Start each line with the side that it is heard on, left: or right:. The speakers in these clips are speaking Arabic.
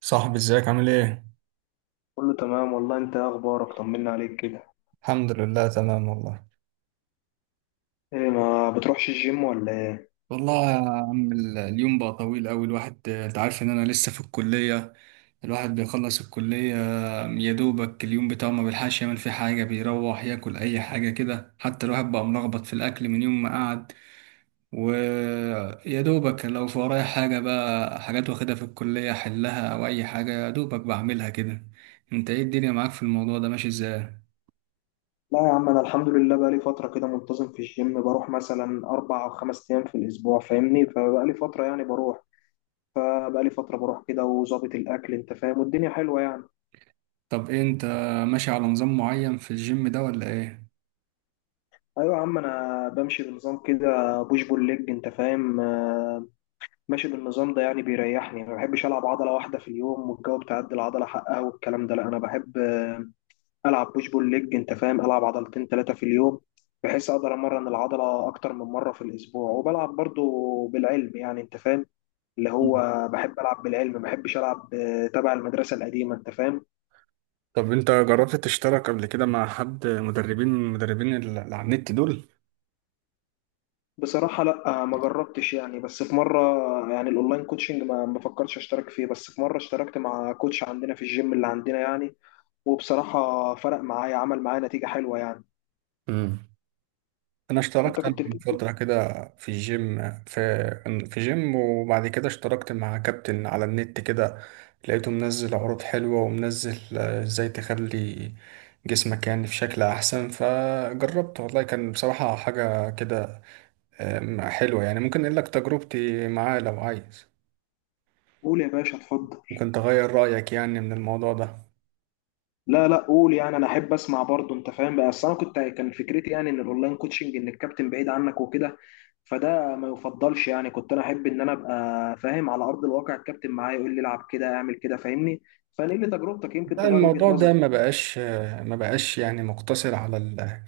right: صاحبي ازيك عامل ايه؟
left: كله تمام والله. انت ايه اخبارك؟ طمنا عليك كده.
right: الحمد لله تمام والله.
left: ايه، ما بتروحش الجيم ولا ايه؟
right: والله يا عم اليوم بقى طويل قوي. الواحد انت عارف ان انا لسه في الكلية. الواحد بيخلص الكلية يا دوبك اليوم بتاعه ما بيلحقش يعمل فيه حاجة، بيروح ياكل اي حاجة كده. حتى الواحد بقى ملخبط في الاكل من يوم ما قعد. ويا دوبك لو في ورايا حاجة بقى، حاجات واخدها في الكلية احلها او اي حاجة يا دوبك بعملها كده. انت ايه الدنيا معاك في الموضوع ده ماشي ازاي؟
left: لا يا عم، انا الحمد لله بقالي فتره كده منتظم في الجيم، بروح مثلا 4 او 5 ايام في الاسبوع، فاهمني، فبقالي فتره يعني بروح. فبقالي فتره بروح كده، وظابط الاكل انت فاهم، والدنيا حلوه يعني.
right: طب إيه انت ماشي على نظام معين في الجيم ده ولا ايه؟
left: ايوه يا عم، انا بمشي بنظام كده، بوش بول ليج، انت فاهم، ماشي بالنظام ده. يعني بيريحني، ما بحبش العب عضله واحده في اليوم والجو بتاع العضله حقها والكلام ده. لا انا بحب العب بوش بول ليج، انت فاهم، العب عضلتين ثلاثه في اليوم، بحيث اقدر امرن العضله اكتر من مره في الاسبوع، وبلعب برضو بالعلم يعني، انت فاهم، اللي هو
right: مم.
left: بحب العب بالعلم، ما بحبش العب تبع المدرسه القديمه، انت فاهم.
right: طب انت جربت تشترك قبل كده مع حد مدربين من المدربين اللي على النت دول؟
left: بصراحه لا، ما جربتش يعني، بس في مره. يعني الاونلاين كوتشنج ما فكرتش اشترك فيه، بس في مره اشتركت مع كوتش عندنا في الجيم اللي عندنا يعني، وبصراحه فرق معايا، عمل معايا نتيجه حلوه يعني.
right: امم، انا
left: انت
right: اشتركت انا
left: كنت
right: من فترة كده في الجيم، في جيم، وبعد كده اشتركت مع كابتن على النت كده. لقيته منزل عروض حلوة، ومنزل ازاي تخلي جسمك يعني في شكل احسن. فجربت والله، كان بصراحة حاجة كده حلوة يعني. ممكن اقول لك تجربتي معاه لو عايز؟
left: بتقول إيه يا باشا؟ اتفضل.
right: ممكن تغير رأيك يعني من الموضوع ده.
left: لا لا، قول يعني، انا احب اسمع برضه، انت فاهم بقى، اصل انا كنت، كان فكرتي يعني ان الاونلاين كوتشنج ان الكابتن بعيد عنك وكده، فده ما يفضلش يعني. كنت انا احب ان انا ابقى فاهم على ارض الواقع، الكابتن معايا يقول لي العب كده اعمل كده، فاهمني، فنقل لي تجربتك يمكن
right: لا،
left: تغير وجهة
right: الموضوع ده
left: نظرك.
right: ما بقاش يعني مقتصر على ال-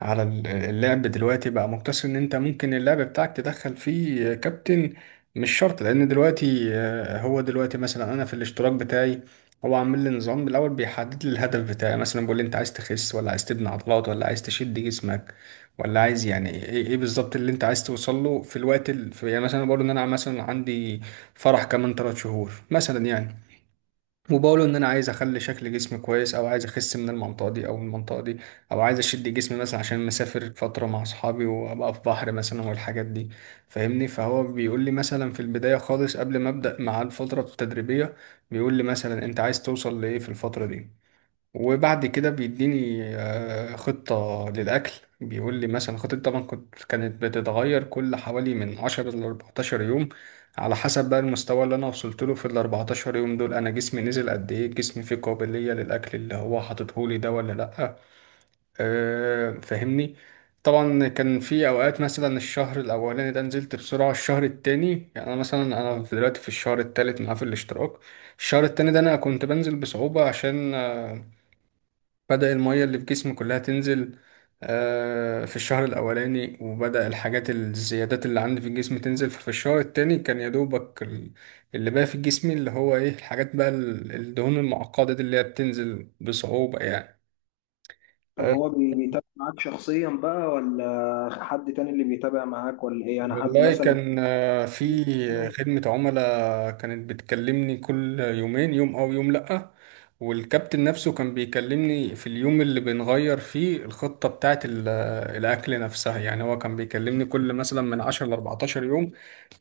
right: على ال- اللعب دلوقتي. بقى مقتصر ان انت ممكن اللعب بتاعك تدخل فيه كابتن، مش شرط. لان دلوقتي هو دلوقتي مثلا انا في الاشتراك بتاعي، هو عامل لي نظام. بالاول بيحدد لي الهدف بتاعي، مثلا بيقول لي انت عايز تخس ولا عايز تبني عضلات ولا عايز تشد جسمك ولا عايز يعني ايه، إيه بالظبط اللي انت عايز توصل له في الوقت. يعني مثلا بقول ان انا مثلا عندي فرح كمان 3 شهور مثلا يعني. وبقوله ان انا عايز اخلي شكل جسمي كويس، او عايز اخس من المنطقه دي او من المنطقه دي، او عايز اشد جسمي مثلا عشان مسافر فتره مع اصحابي وابقى في بحر مثلا والحاجات دي، فاهمني. فهو بيقول لي مثلا في البدايه خالص قبل ما ابدا مع الفتره التدريبيه، بيقول لي مثلا انت عايز توصل لايه في الفتره دي. وبعد كده بيديني خطة للأكل. بيقول لي مثلا خطة، طبعا كانت بتتغير كل حوالي من 10 أيام ل 14 يوم، على حسب بقى المستوى اللي أنا وصلت له. في ال 14 يوم دول أنا جسمي نزل قد إيه، جسمي فيه قابلية للأكل اللي هو حاططهولي ده ولا لأ، أه فاهمني. طبعا كان في أوقات مثلا الشهر الأولاني ده نزلت بسرعة، الشهر التاني يعني، أنا مثلا أنا دلوقتي في الشهر التالت معاه في الاشتراك. الشهر التاني ده أنا كنت بنزل بصعوبة، عشان بدأ المية اللي في جسمي كلها تنزل في الشهر الأولاني. وبدأ الحاجات الزيادات اللي عندي في الجسم تنزل. ففي الشهر التاني كان يا دوبك اللي بقى في جسمي، اللي هو إيه، الحاجات بقى الدهون المعقدة دي اللي هي بتنزل بصعوبة يعني.
left: طب هو بيتابع معاك شخصيا بقى، ولا حد تاني اللي بيتابع معاك، ولا ايه يعني، حد
right: والله
left: مثلا؟
right: كان في خدمة عملاء كانت بتكلمني كل يومين، يوم أو يوم لأ. والكابتن نفسه كان بيكلمني في اليوم اللي بنغير فيه الخطة بتاعة الأكل نفسها، يعني هو كان بيكلمني كل مثلا من 10 ل 14 يوم.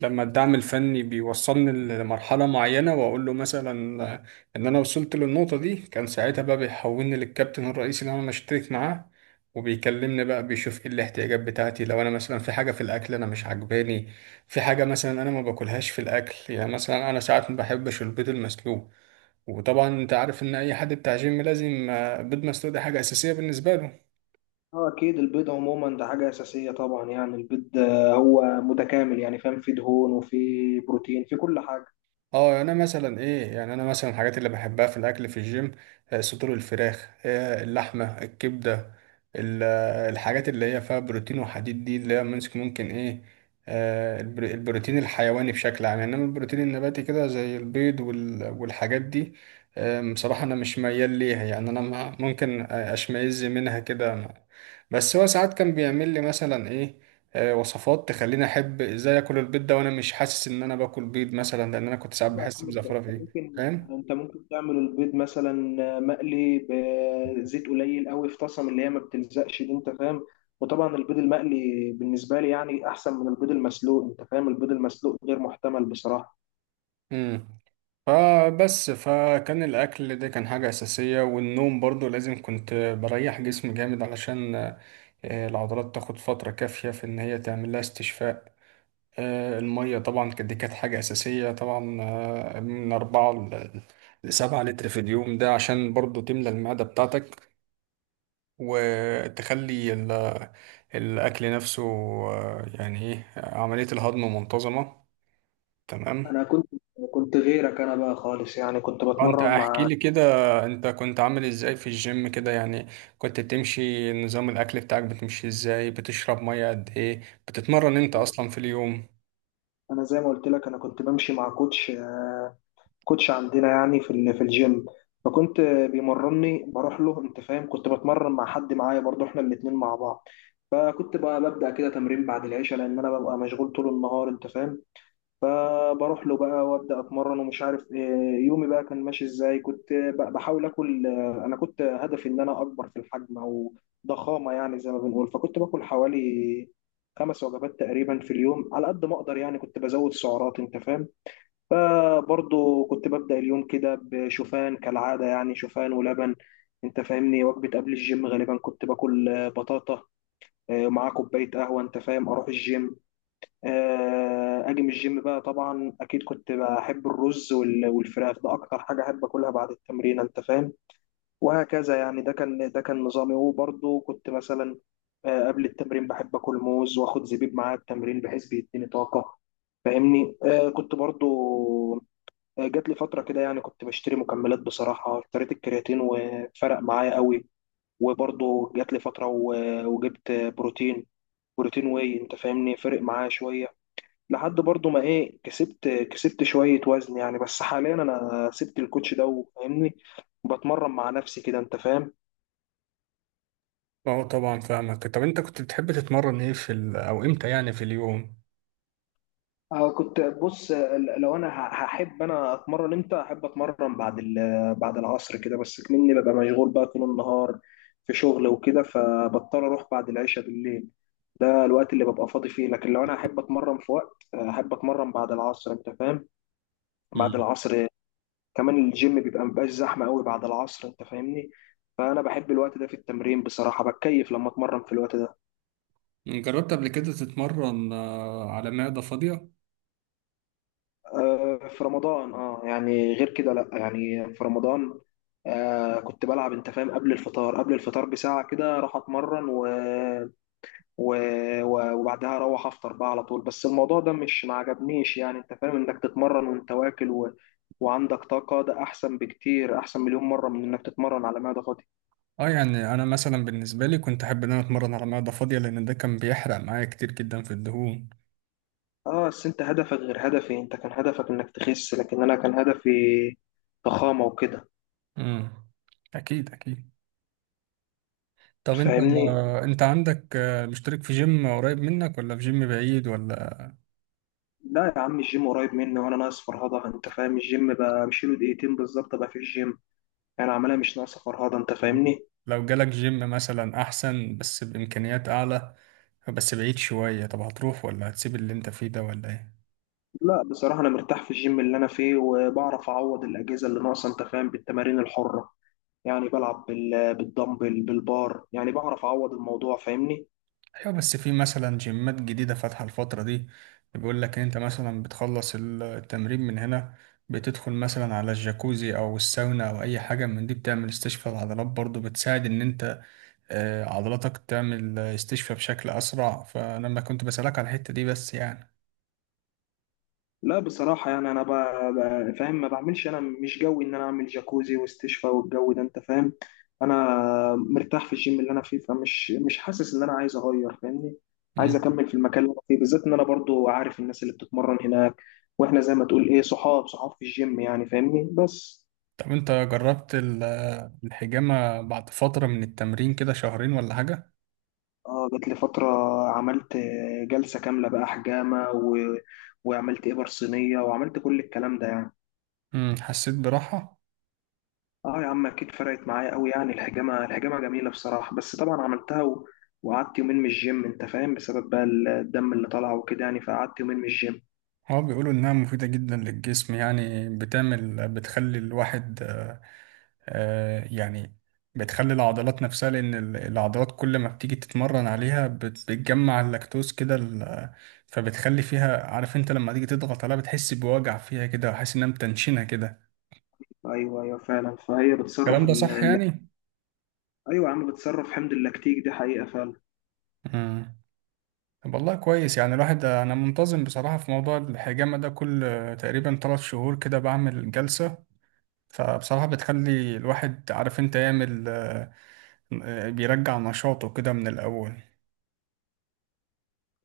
right: لما الدعم الفني بيوصلني لمرحلة معينة، وأقول له مثلا إن أنا وصلت للنقطة دي، كان ساعتها بقى بيحولني للكابتن الرئيسي اللي أنا بشترك معاه. وبيكلمني بقى، بيشوف ايه الاحتياجات بتاعتي، لو انا مثلا في حاجه في الاكل انا مش عجباني، في حاجه مثلا انا ما باكلهاش في الاكل. يعني مثلا انا ساعات ما بحبش البيض المسلوق، وطبعا انت عارف ان اي حد بتاع جيم لازم بيض مسلوق ده حاجه اساسيه بالنسبه له.
left: اه اكيد، البيض عموما ده حاجه اساسيه طبعا يعني. البيض هو متكامل يعني، فاهم، فيه دهون وفيه بروتين، في كل حاجه.
right: اه انا مثلا ايه، يعني انا مثلا الحاجات اللي بحبها في الاكل في الجيم صدور الفراخ، اللحمه، الكبده، الحاجات اللي هي فيها بروتين وحديد دي، اللي هي ممكن، ممكن ايه، البروتين الحيواني بشكل عام. انما البروتين النباتي كده زي البيض والحاجات دي، بصراحه انا مش ميال ليها يعني. انا ممكن اشمئز منها كده. بس هو ساعات كان بيعمل لي مثلا ايه، وصفات تخليني احب ازاي اكل البيض ده، وانا مش حاسس ان انا باكل بيض مثلا، لان انا كنت ساعات
left: ايوه يا
right: بحس
left: عم، انت
right: بزفرة
left: أنت
right: فيه
left: ممكن،
right: فاهم.
left: انت ممكن تعمل البيض مثلا مقلي بزيت قليل قوي في طاسه من اللي هي ما بتلزقش دي، انت فاهم. وطبعا البيض المقلي بالنسبه لي يعني احسن من البيض المسلوق، انت فاهم، البيض المسلوق غير محتمل بصراحه.
right: امم، فبس فكان الاكل ده كان حاجة اساسية. والنوم برضو لازم، كنت بريح جسمي جامد علشان العضلات تاخد فترة كافية في ان هي تعمل لها استشفاء. المية طبعا دي كانت حاجة اساسية طبعا، من اربعة لسبعة لتر في اليوم، ده عشان برضو تملى المعدة بتاعتك، وتخلي الأكل نفسه يعني إيه عملية الهضم منتظمة.
left: انا
right: تمام.
left: كنت غيرك انا بقى خالص يعني، كنت
right: أنت
left: بتمرن
right: احكي
left: مع...
right: لي كده، أنت كنت عامل إزاي في الجيم كده يعني، كنت بتمشي نظام الأكل بتاعك، بتمشي إزاي، بتشرب مية قد إيه، بتتمرن أنت أصلا في اليوم؟
left: انا زي ما قلت لك، انا كنت بمشي مع كوتش، كوتش عندنا يعني في في الجيم، فكنت بيمرني، بروح له، انت فاهم. كنت بتمرن مع حد معايا برضه، احنا الاتنين مع بعض. فكنت بقى ببدأ كده تمرين بعد العشاء، لأن أنا ببقى مشغول طول النهار، أنت فاهم. فبروح له بقى وأبدأ أتمرن، ومش عارف إيه، يومي بقى كان ماشي إزاي. كنت بحاول آكل. أنا كنت هدفي إن أنا أكبر في الحجم، أو ضخامة يعني زي ما بنقول. فكنت باكل حوالي 5 وجبات تقريبا في اليوم، على قد ما أقدر يعني. كنت بزود سعرات، أنت فاهم. فبرضه كنت ببدأ اليوم كده بشوفان كالعادة، يعني شوفان ولبن، انت فاهمني. وجبة قبل الجيم غالبا كنت باكل بطاطا، مع كوباية قهوة، انت فاهم، اروح الجيم. اجي من الجيم بقى، طبعا اكيد كنت بحب الرز والفراخ، ده اكتر حاجة احب اكلها بعد التمرين، انت فاهم. وهكذا يعني، ده كان نظامي. وبرضه كنت مثلا قبل التمرين بحب اكل موز، واخد زبيب معايا التمرين بحيث بيديني طاقه، فاهمني. آه، كنت برضه آه، جات لي فتره كده، يعني كنت بشتري مكملات. بصراحه اشتريت الكرياتين وفرق معايا قوي. وبرضه جات لي فتره وجبت بروتين، بروتين واي، انت فاهمني، فرق معايا شويه، لحد برضه ما ايه، كسبت شويه وزن يعني. بس حاليا انا سبت الكوتش ده، وفاهمني بتمرن مع نفسي كده، انت فاهم.
right: اه طبعا فاهمك. طب أنت كنت بتحب تتمرن إيه في أو إمتى يعني في اليوم؟
left: آه، كنت بص لو انا هحب انا اتمرن امتى، احب اتمرن بعد بعد العصر كده. بس مني ببقى مشغول بقى طول النهار في شغل وكده، فبضطر اروح بعد العشاء بالليل، ده الوقت اللي ببقى فاضي فيه. لكن لو انا احب اتمرن في وقت، احب اتمرن بعد العصر، انت فاهم، بعد
right: مم.
left: العصر. كمان الجيم بيبقى مبقاش زحمه قوي بعد العصر، انت فاهمني، فانا بحب الوقت ده في التمرين بصراحه، بتكيف لما اتمرن في الوقت ده.
right: جربت قبل كده تتمرن على معدة فاضية؟
left: في رمضان اه، يعني غير كده لا، يعني في رمضان آه كنت بلعب، انت فاهم، قبل الفطار، قبل الفطار بساعة كده راح اتمرن و... وبعدها اروح افطر بقى على طول. بس الموضوع ده مش، ما عجبنيش يعني، انت فاهم انك تتمرن وانت واكل وعندك طاقة، ده احسن بكتير، احسن مليون مرة من انك تتمرن على معدة فاضية.
right: اه، يعني انا مثلا بالنسبه لي كنت احب ان انا اتمرن على معده فاضيه، لان ده كان بيحرق معايا كتير جدا في الدهون.
left: اه بس انت هدفك غير هدفي، انت كان هدفك انك تخس، لكن انا كان هدفي ضخامة وكده،
right: امم، اكيد اكيد. طب انت،
left: فاهمني.
right: انت عندك مشترك في جيم قريب منك ولا في جيم بعيد ولا؟
left: لا يا عم، الجيم قريب مني، وانا ناقص فرهضه، انت فاهم، الجيم بمشيله 2 دقيقة بالظبط ابقى في الجيم، انا عملها مش ناقصه فرهضه، انت فاهمني.
right: لو جالك جيم مثلا احسن بس بامكانيات اعلى، بس بعيد شويه، طب هتروح ولا هتسيب اللي انت فيه ده ولا ايه؟
left: لا بصراحه انا مرتاح في الجيم اللي انا فيه، وبعرف اعوض الاجهزه اللي ناقصه، انت فاهم، بالتمارين الحره يعني. بلعب بالدمبل بالبار، يعني بعرف اعوض الموضوع، فاهمني.
right: ايوه، بس في مثلا جيمات جديدة فاتحة الفترة دي، بيقول لك إن انت مثلا بتخلص التمرين من هنا، بتدخل مثلا على الجاكوزي او الساونا او اي حاجة من دي، بتعمل استشفاء العضلات، برضو بتساعد ان انت عضلاتك تعمل استشفاء بشكل اسرع. فانا ما كنت بسألك على الحتة دي بس يعني.
left: لا بصراحة يعني أنا فاهم، ما بعملش. أنا مش جوي إن أنا أعمل جاكوزي واستشفاء والجو ده، أنت فاهم. أنا مرتاح في الجيم اللي أنا فيه، فمش مش حاسس إن أنا عايز أغير، فاهمني. عايز
right: مم.
left: أكمل في المكان اللي أنا فيه، بالذات إن أنا برضو عارف الناس اللي بتتمرن هناك، وإحنا زي ما تقول إيه، صحاب صحاب في الجيم يعني، فاهمني بس.
right: طب انت جربت الحجامة بعد فترة من التمرين كده، شهرين ولا حاجة؟
left: آه، جات لي فترة عملت جلسة كاملة بقى حجامة، وعملت إبر صينية، وعملت كل الكلام ده يعني.
right: مم، حسيت براحة؟
left: اه يا عم اكيد، فرقت معايا قوي يعني. الحجامه، الحجامه جميله بصراحه. بس طبعا عملتها وقعدت 2 يوم من الجيم، انت فاهم، بسبب بقى الدم اللي طلع وكده يعني، فقعدت 2 يوم من الجيم.
right: اه بيقولوا انها مفيدة جدا للجسم، يعني بتعمل بتخلي الواحد آه، يعني بتخلي العضلات نفسها. لان العضلات كل ما بتيجي تتمرن عليها بتجمع اللاكتوز كده فبتخلي فيها، عارف انت لما تيجي تضغط عليها بتحس بوجع فيها كده، وحاسس انها متنشنة كده.
left: ايوه، ايوه فعلا، فهي
right: الكلام
left: بتصرف
right: ده صح يعني؟
left: ايوه يا عم، بتصرف حمض اللاكتيك، دي حقيقه فعلا.
right: امم. طب والله كويس يعني. الواحد انا منتظم بصراحة في موضوع الحجامة ده، كل تقريبا 3 شهور كده بعمل جلسة. فبصراحة بتخلي الواحد، عارف انت يعمل، بيرجع نشاطه كده من الأول.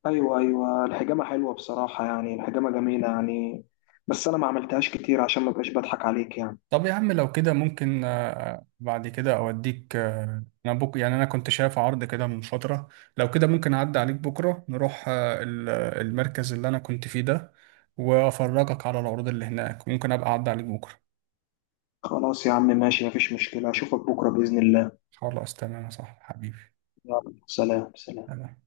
left: ايوه ايوه، الحجامه حلوه بصراحه يعني، الحجامه جميله يعني. بس انا ما عملتهاش كتير عشان ما بقاش بضحك عليك يعني.
right: طب يا عم لو كده ممكن بعد كده أوديك، آه، أنا بك يعني أنا كنت شايف عرض كده من فترة، لو كده ممكن أعدي عليك بكرة نروح المركز اللي أنا كنت فيه ده، وأفرجك على العروض اللي هناك. ممكن أبقى أعدي عليك بكرة.
left: خلاص يا عم، ماشي، مفيش مشكله، اشوفك بكره باذن الله.
right: خلاص تمام يا صاحبي حبيبي.
left: يلا، سلام سلام.
right: تمام.